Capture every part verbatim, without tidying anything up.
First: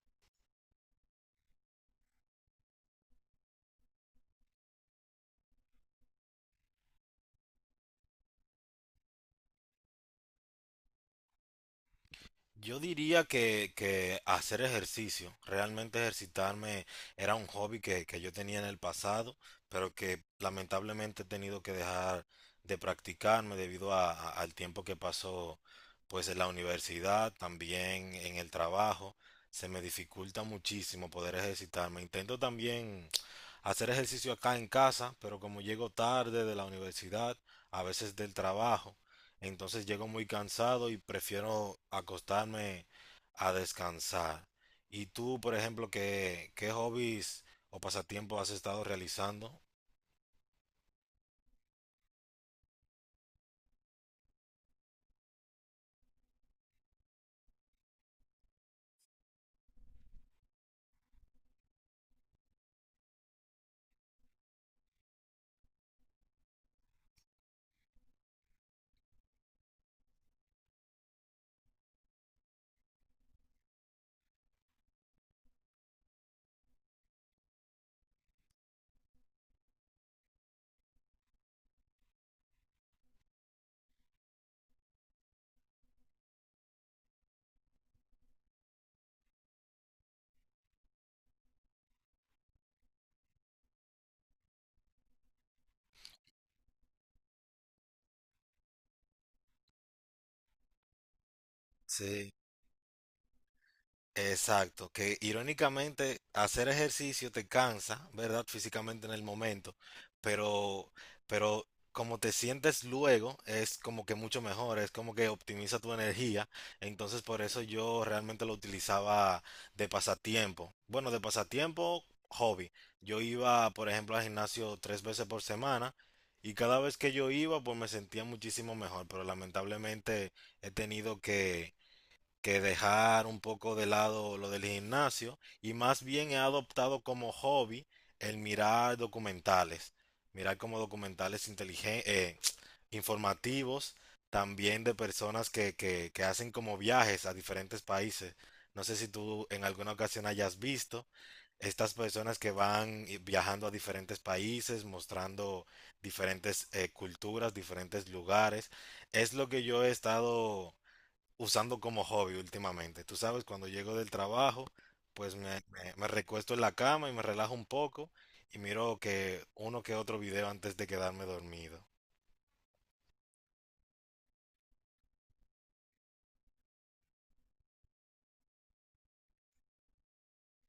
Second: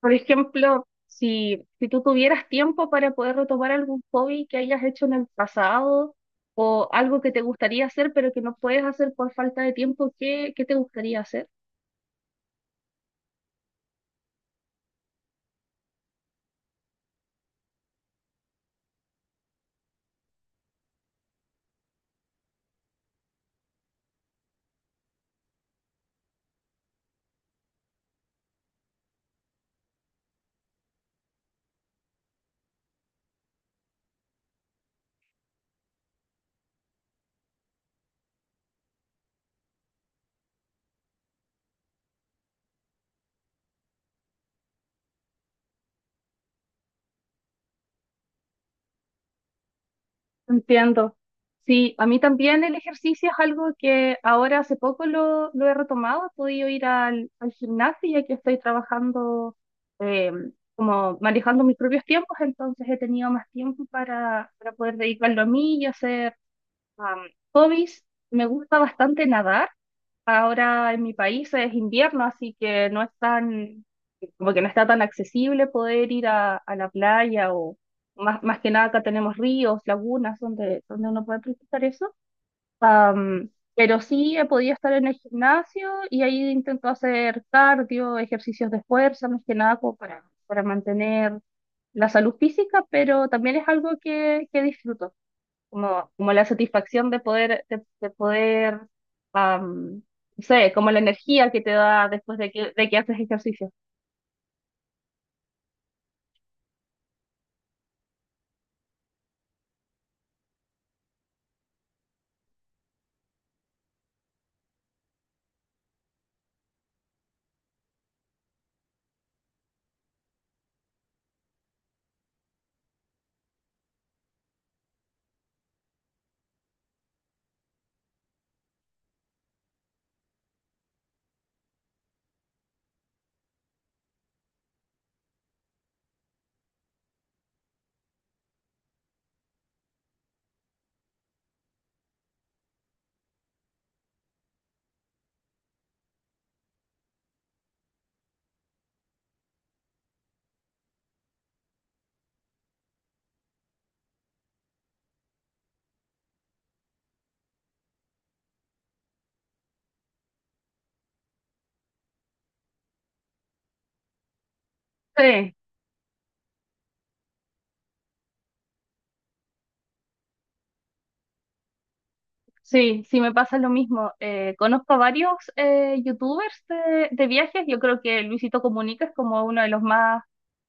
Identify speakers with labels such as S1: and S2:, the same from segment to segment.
S1: Por ejemplo, si, si tú tuvieras tiempo para poder retomar algún hobby que hayas hecho en el pasado o algo que te gustaría hacer pero que no puedes hacer por falta de tiempo, ¿qué, qué te gustaría hacer?
S2: Yo diría que, que hacer ejercicio, realmente ejercitarme era un hobby que, que yo tenía en el pasado, pero que lamentablemente he tenido que dejar de practicarme debido a- a- al tiempo que pasó pues en la universidad, también en el trabajo. Se me dificulta muchísimo poder ejercitarme. Intento también hacer ejercicio acá en casa, pero como llego tarde de la universidad, a veces del trabajo, entonces llego muy cansado y prefiero acostarme a descansar. ¿Y tú, por ejemplo, qué, qué hobbies o pasatiempos has estado realizando?
S1: Entiendo. Sí, a mí también el ejercicio es algo que ahora hace poco lo, lo he retomado. He podido ir al, al gimnasio ya que estoy trabajando eh, como manejando mis propios tiempos, entonces he tenido más tiempo para, para poder dedicarlo a mí y hacer Am, hobbies, me gusta bastante nadar. Ahora en mi país es invierno, así que no es tan, como que no está tan accesible poder ir a, a la playa o más, más que nada acá tenemos ríos, lagunas donde, donde uno puede practicar eso. Am, pero sí he podido estar en el gimnasio y ahí intento hacer cardio, ejercicios de fuerza, más que nada como para, para mantener la salud física, pero también es algo que, que disfruto como, como la satisfacción de poder, de, de poder, am, no sé, como la energía que te da
S2: Sí.
S1: después de que, de que haces ejercicio.
S2: Exacto, que irónicamente hacer ejercicio te cansa, ¿verdad? Físicamente en el momento, pero, pero como te sientes luego es como que mucho mejor, es como que optimiza tu energía, entonces por eso yo realmente lo utilizaba de pasatiempo. Bueno, de pasatiempo, hobby. Yo iba, por ejemplo, al gimnasio tres veces por semana y cada vez que yo iba, pues me sentía muchísimo mejor, pero lamentablemente he tenido que que dejar un poco de lado lo del gimnasio y más bien he adoptado como hobby el mirar documentales, mirar como documentales inteligen- eh, informativos, también de personas que, que, que hacen como viajes a diferentes países. No sé si tú en alguna ocasión hayas visto estas personas que van y- viajando a diferentes países, mostrando diferentes eh, culturas, diferentes lugares. Es lo que yo he estado usando como hobby últimamente. Tú sabes, cuando llego del trabajo, pues
S1: Sí,
S2: me, me, me recuesto en la cama y me relajo un poco y miro que uno que otro video antes de quedarme dormido.
S1: sí, sí, me pasa lo mismo. Eh, conozco a varios eh, youtubers de, de viajes, yo creo que Luisito Comunica es como uno de los más,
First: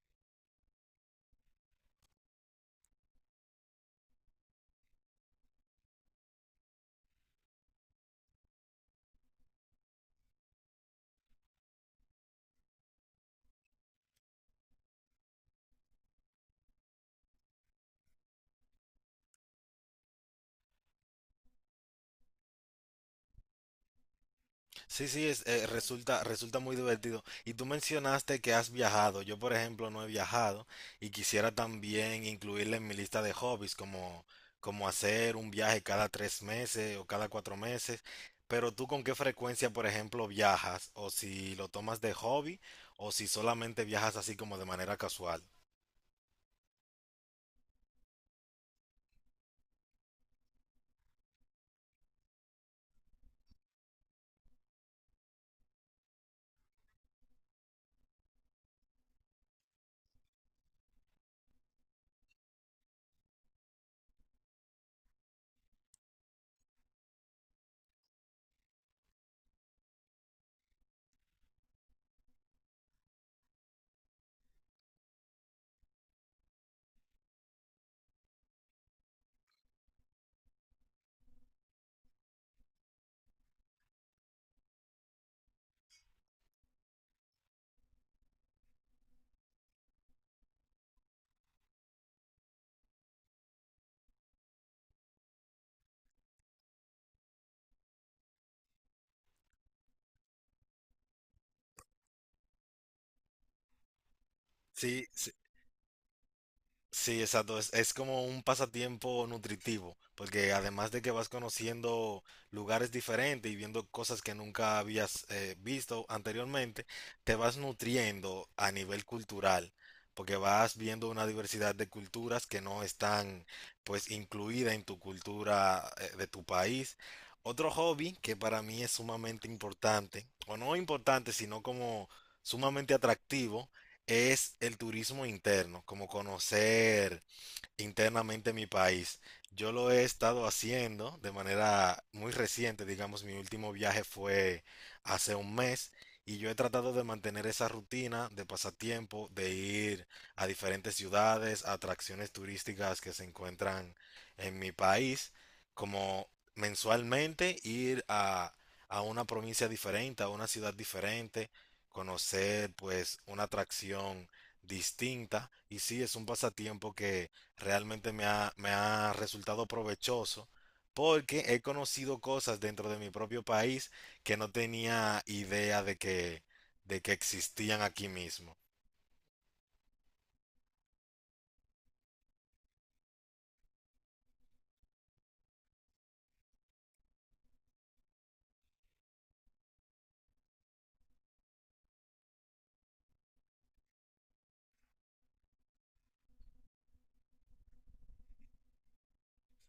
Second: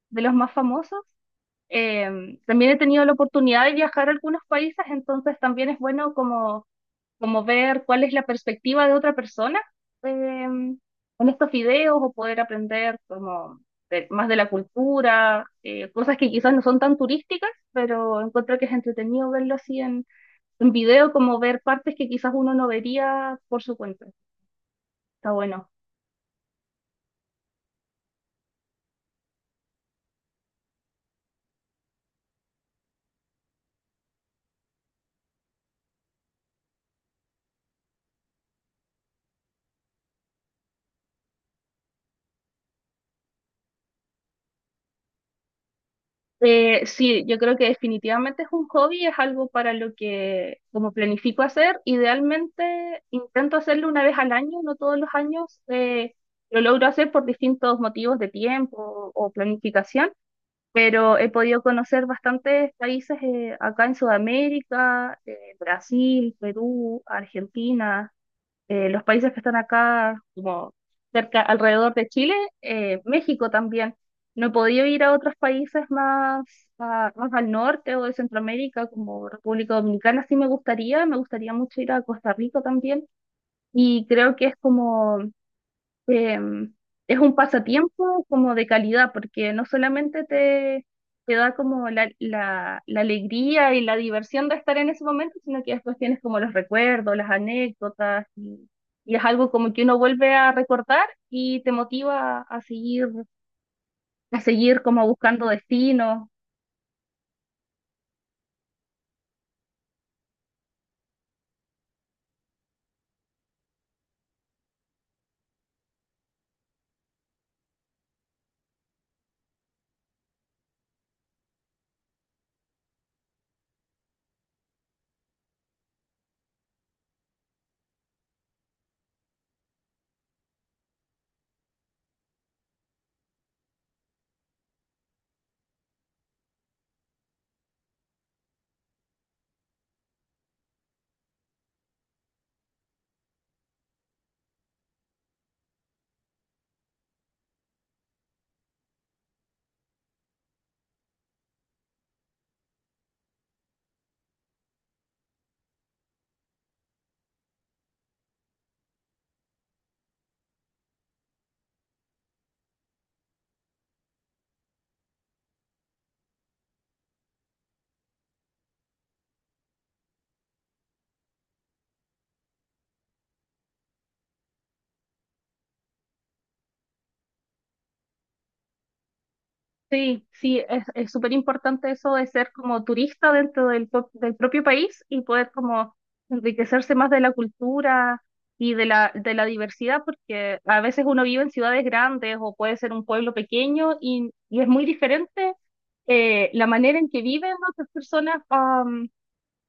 S1: de los más famosos. Eh, también he tenido la oportunidad de viajar a algunos países, entonces también es bueno como como ver cuál es la perspectiva de otra persona em, en estos videos o poder aprender como de- más de la cultura, eh, cosas que quizás no son tan turísticas, pero encuentro que es entretenido verlo así en, en video, como ver partes que quizás uno no vería por su cuenta.
S2: Sí, sí,
S1: Está
S2: es, eh,
S1: bueno.
S2: resulta, resulta muy divertido. Y tú mencionaste que has viajado. Yo, por ejemplo, no he viajado y quisiera también incluirle en mi lista de hobbies, como, como hacer un viaje cada tres meses o cada cuatro meses. Pero tú con qué frecuencia, por ejemplo, viajas, o si lo tomas de hobby, o si solamente viajas así como de manera casual.
S1: Eh, sí, yo creo que definitivamente es un hobby, es algo para lo que como planifico hacer. Idealmente intento hacerlo una vez al año, no todos los años eh, lo logro hacer por distintos motivos de tiempo o planificación, pero he podido conocer bastantes países eh, acá en Sudamérica, eh, Brasil, Perú, Argentina, eh, los países que están acá, como cerca, alrededor de Chile, eh, México también. No he podido ir a otros países más, a- más al norte o de Centroamérica, como República Dominicana, sí me gustaría, me gustaría mucho ir a Costa Rica también. Y creo que es como em, es un pasatiempo como de calidad, porque no solamente te, te da como la, la, la alegría y la diversión de estar en ese momento, sino que después tienes como los recuerdos, las anécdotas, y, y es algo como que uno vuelve a recordar y te motiva a seguir, a seguir
S2: Sí,
S1: como buscando destinos.
S2: sí, exacto. Es, es como un pasatiempo nutritivo, porque además de que vas conociendo lugares diferentes y viendo cosas que nunca habías eh, visto anteriormente, te vas nutriendo a nivel cultural, porque vas viendo una diversidad de culturas que no están pues incluida en tu cultura eh, de tu país. Otro hobby que para mí es sumamente importante, o no importante, sino como sumamente atractivo, es el turismo interno, como conocer, internamente en mi país. Yo lo he estado haciendo de manera muy reciente, digamos, mi último viaje fue hace un mes y yo he tratado de mantener esa rutina de pasatiempo, de ir a diferentes ciudades, a atracciones turísticas que se encuentran en mi país, como mensualmente ir a, a una provincia diferente, a una ciudad diferente, conocer pues una atracción distinta y sí, es un pasatiempo que realmente me ha, me ha resultado provechoso porque he conocido cosas dentro de mi propio país que no tenía idea de que, de que existían aquí mismo.
S1: Sí, sí, es es súper importante eso de ser como turista dentro del, pro- del propio país y poder como enriquecerse más de la cultura y de la, de la diversidad, porque a veces uno vive en ciudades grandes o puede ser un pueblo pequeño y, y es muy diferente eh, la manera en que viven otras personas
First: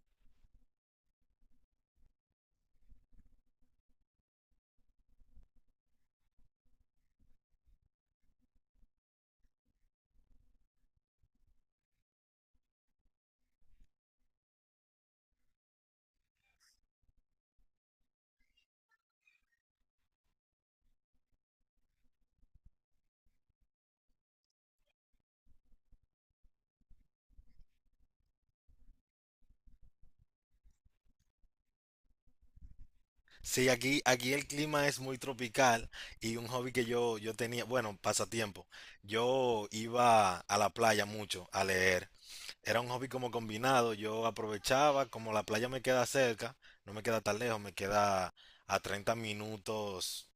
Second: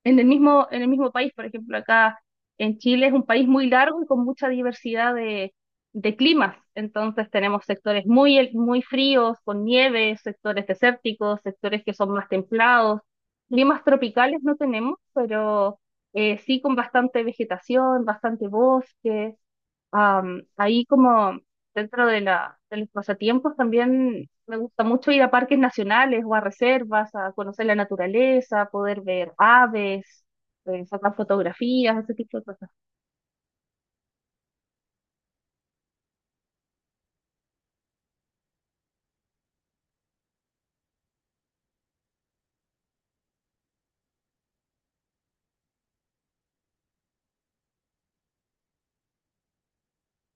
S1: en el mismo, en el mismo país, por ejemplo, acá en Chile es un país muy largo y con mucha diversidad de, de climas. Entonces tenemos sectores muy, hel- muy fríos, con nieve, sectores desérticos, sectores que son más templados. Climas tropicales no tenemos, pero eh, sí con bastante vegetación, bastante bosque. Am, ahí como dentro de la, de los pasatiempos también me gusta mucho ir a parques nacionales o a reservas, a conocer la naturaleza, poder ver aves, eh, sacar fotografías, ese tipo de cosas.
S2: Sí, aquí, aquí el clima es muy tropical y un hobby que yo, yo tenía, bueno, pasatiempo, yo iba a la playa mucho a leer. Era un hobby como combinado. Yo aprovechaba, como la playa me queda cerca, no me queda tan lejos, me queda a treinta minutos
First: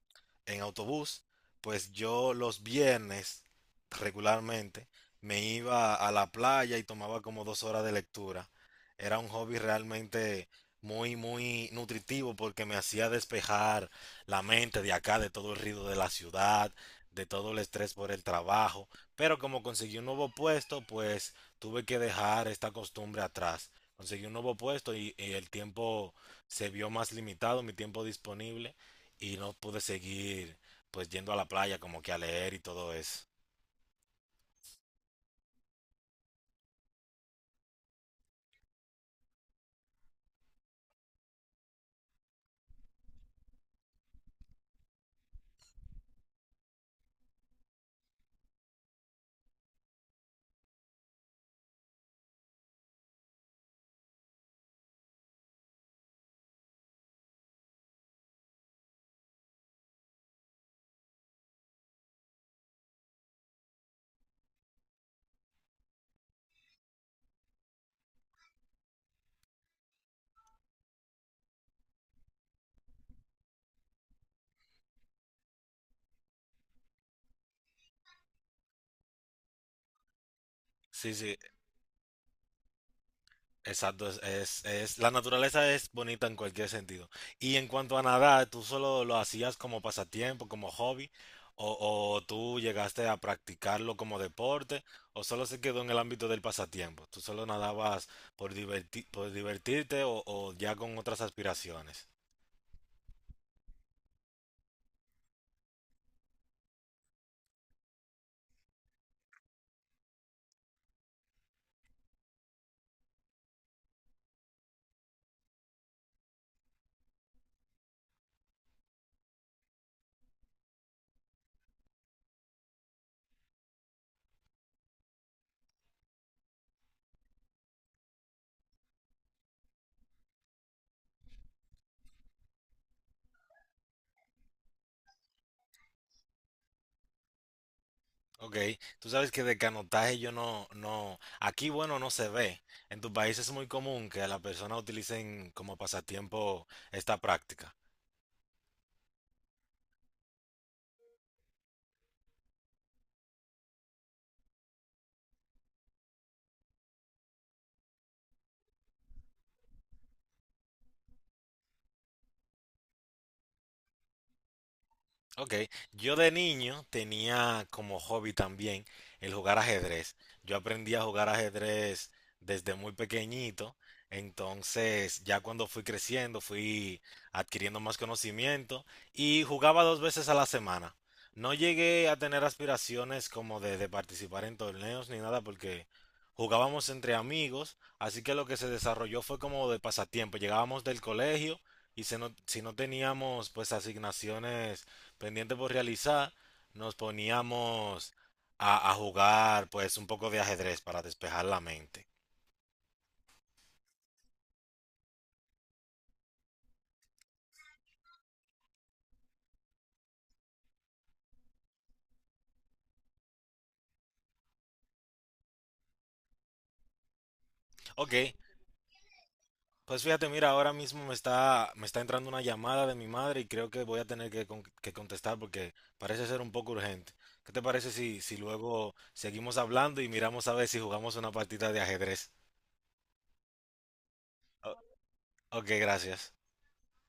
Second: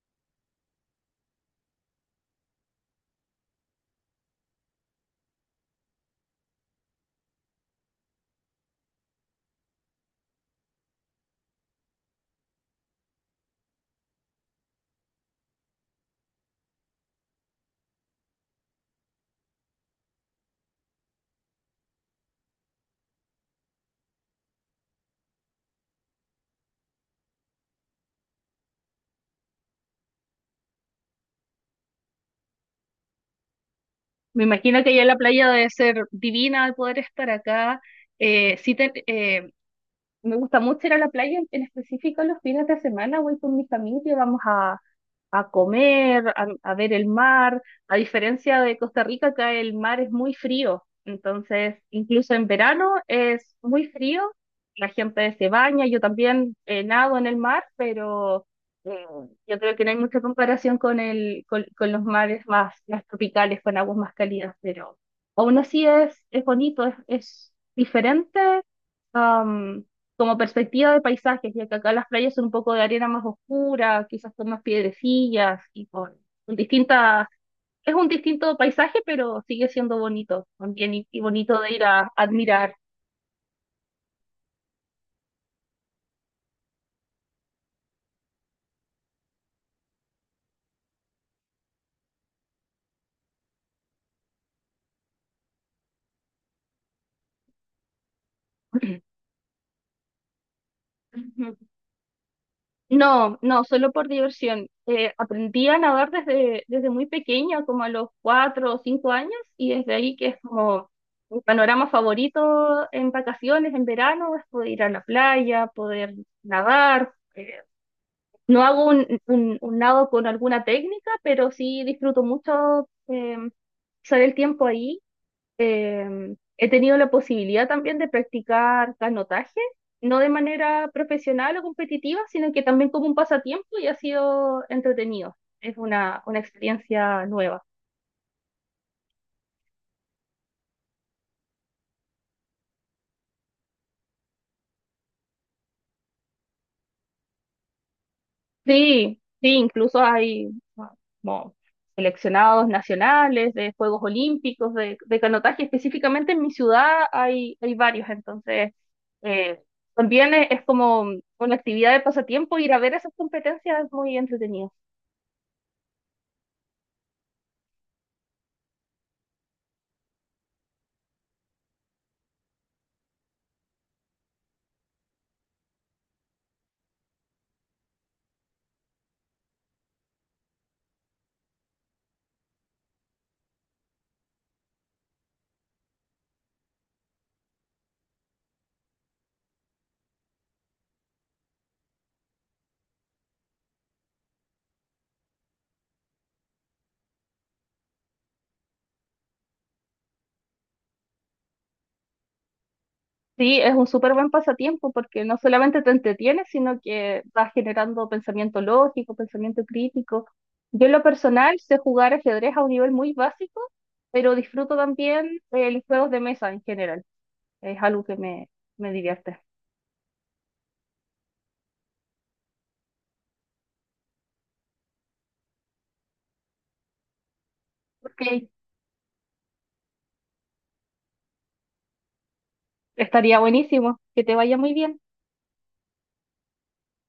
S2: en autobús, pues yo los viernes regularmente me iba a la playa y tomaba como dos horas de lectura. Era un hobby realmente muy, muy nutritivo porque me hacía despejar la mente de acá, de todo el ruido de la ciudad, de todo el estrés por el trabajo. Pero como conseguí un nuevo puesto, pues tuve que dejar esta costumbre atrás. Conseguí un nuevo puesto y, y el tiempo se vio más limitado, mi tiempo disponible, y no pude seguir pues yendo a la playa como que a leer y todo eso.
S1: Me imagino que allá en la playa debe ser divina al poder estar acá. Eh, sí te- eh, Me gusta mucho ir a la playa, en en específico los fines de semana voy con mi familia, vamos a, a comer, a, a ver el mar. A diferencia de Costa Rica, acá el mar es muy frío, entonces incluso en verano es muy frío, la gente se baña, yo también eh, nado en el mar, pero yo creo que no hay mucha comparación con el, con, con los mares más, más tropicales, con aguas más cálidas, pero aún así es, es bonito, es, es diferente am, como perspectiva de paisajes, ya que acá las playas son un poco de arena más oscura, quizás con más piedrecillas y con, con distintas, es un distinto paisaje, pero sigue siendo bonito también y,
S2: Sí,
S1: y
S2: sí,
S1: bonito de ir a admirar.
S2: exacto, es, es, es- la naturaleza es bonita en cualquier sentido. Y en cuanto a nadar, ¿tú solo lo hacías como pasatiempo, como hobby, o, o tú llegaste a practicarlo como deporte, o solo se quedó en el ámbito del pasatiempo? ¿Tú solo nadabas por diverti- por divertirte o, o ya con otras aspiraciones?
S1: No, no, solo por diversión. Eh, aprendí a nadar desde, desde muy pequeña, como a los cuatro o cinco años, y desde ahí que es como mi panorama favorito en vacaciones, en verano, es poder ir a la playa, poder nadar. Eh, no hago un, un, un nado con alguna técnica, pero sí disfruto mucho eh, usar el tiempo ahí. Em, he tenido la posibilidad también de practicar canotaje, no de manera profesional o competitiva, sino que también como un pasatiempo y ha sido entretenido. Es una, una experiencia nueva.
S2: Ok, tú sabes que de canotaje yo no, no, aquí bueno no se ve. En tu país es muy común que las personas utilicen como pasatiempo esta práctica.
S1: Sí, sí, incluso hay ah, como seleccionados nacionales de Juegos Olímpicos de, de canotaje. Específicamente en mi ciudad hay, hay varios, entonces eh, también es, es como una actividad de pasatiempo ir a ver esas competencias es muy entretenido.
S2: Ok, yo de niño tenía como hobby también el jugar ajedrez. Yo aprendí a jugar ajedrez desde muy pequeñito, entonces ya cuando fui creciendo fui adquiriendo más conocimiento y jugaba dos veces a la semana. No llegué a tener aspiraciones como de, de participar en torneos ni nada porque jugábamos entre amigos, así que lo que se desarrolló fue como de pasatiempo. Llegábamos del colegio y se no- si no teníamos pues asignaciones pendiente por realizar, nos poníamos a, a jugar pues un poco de ajedrez para despejar la mente.
S1: Sí, es un súper buen pasatiempo porque no solamente te entretienes, sino que vas generando pensamiento lógico, pensamiento crítico. Yo en lo personal sé jugar ajedrez a un nivel muy básico, pero disfruto también eh, los juegos de mesa en general. Es algo
S2: Ok,
S1: que me, me divierte.
S2: pues fíjate, mira, ahora mismo me está, me está entrando una llamada de mi madre y creo que voy a tener que, con- que contestar porque parece ser un poco urgente. ¿Qué te parece si,
S1: Ok,
S2: si luego seguimos hablando y miramos a ver si jugamos una partida de ajedrez?
S1: estaría buenísimo. Que te vaya muy bien.
S2: O- ok, gracias.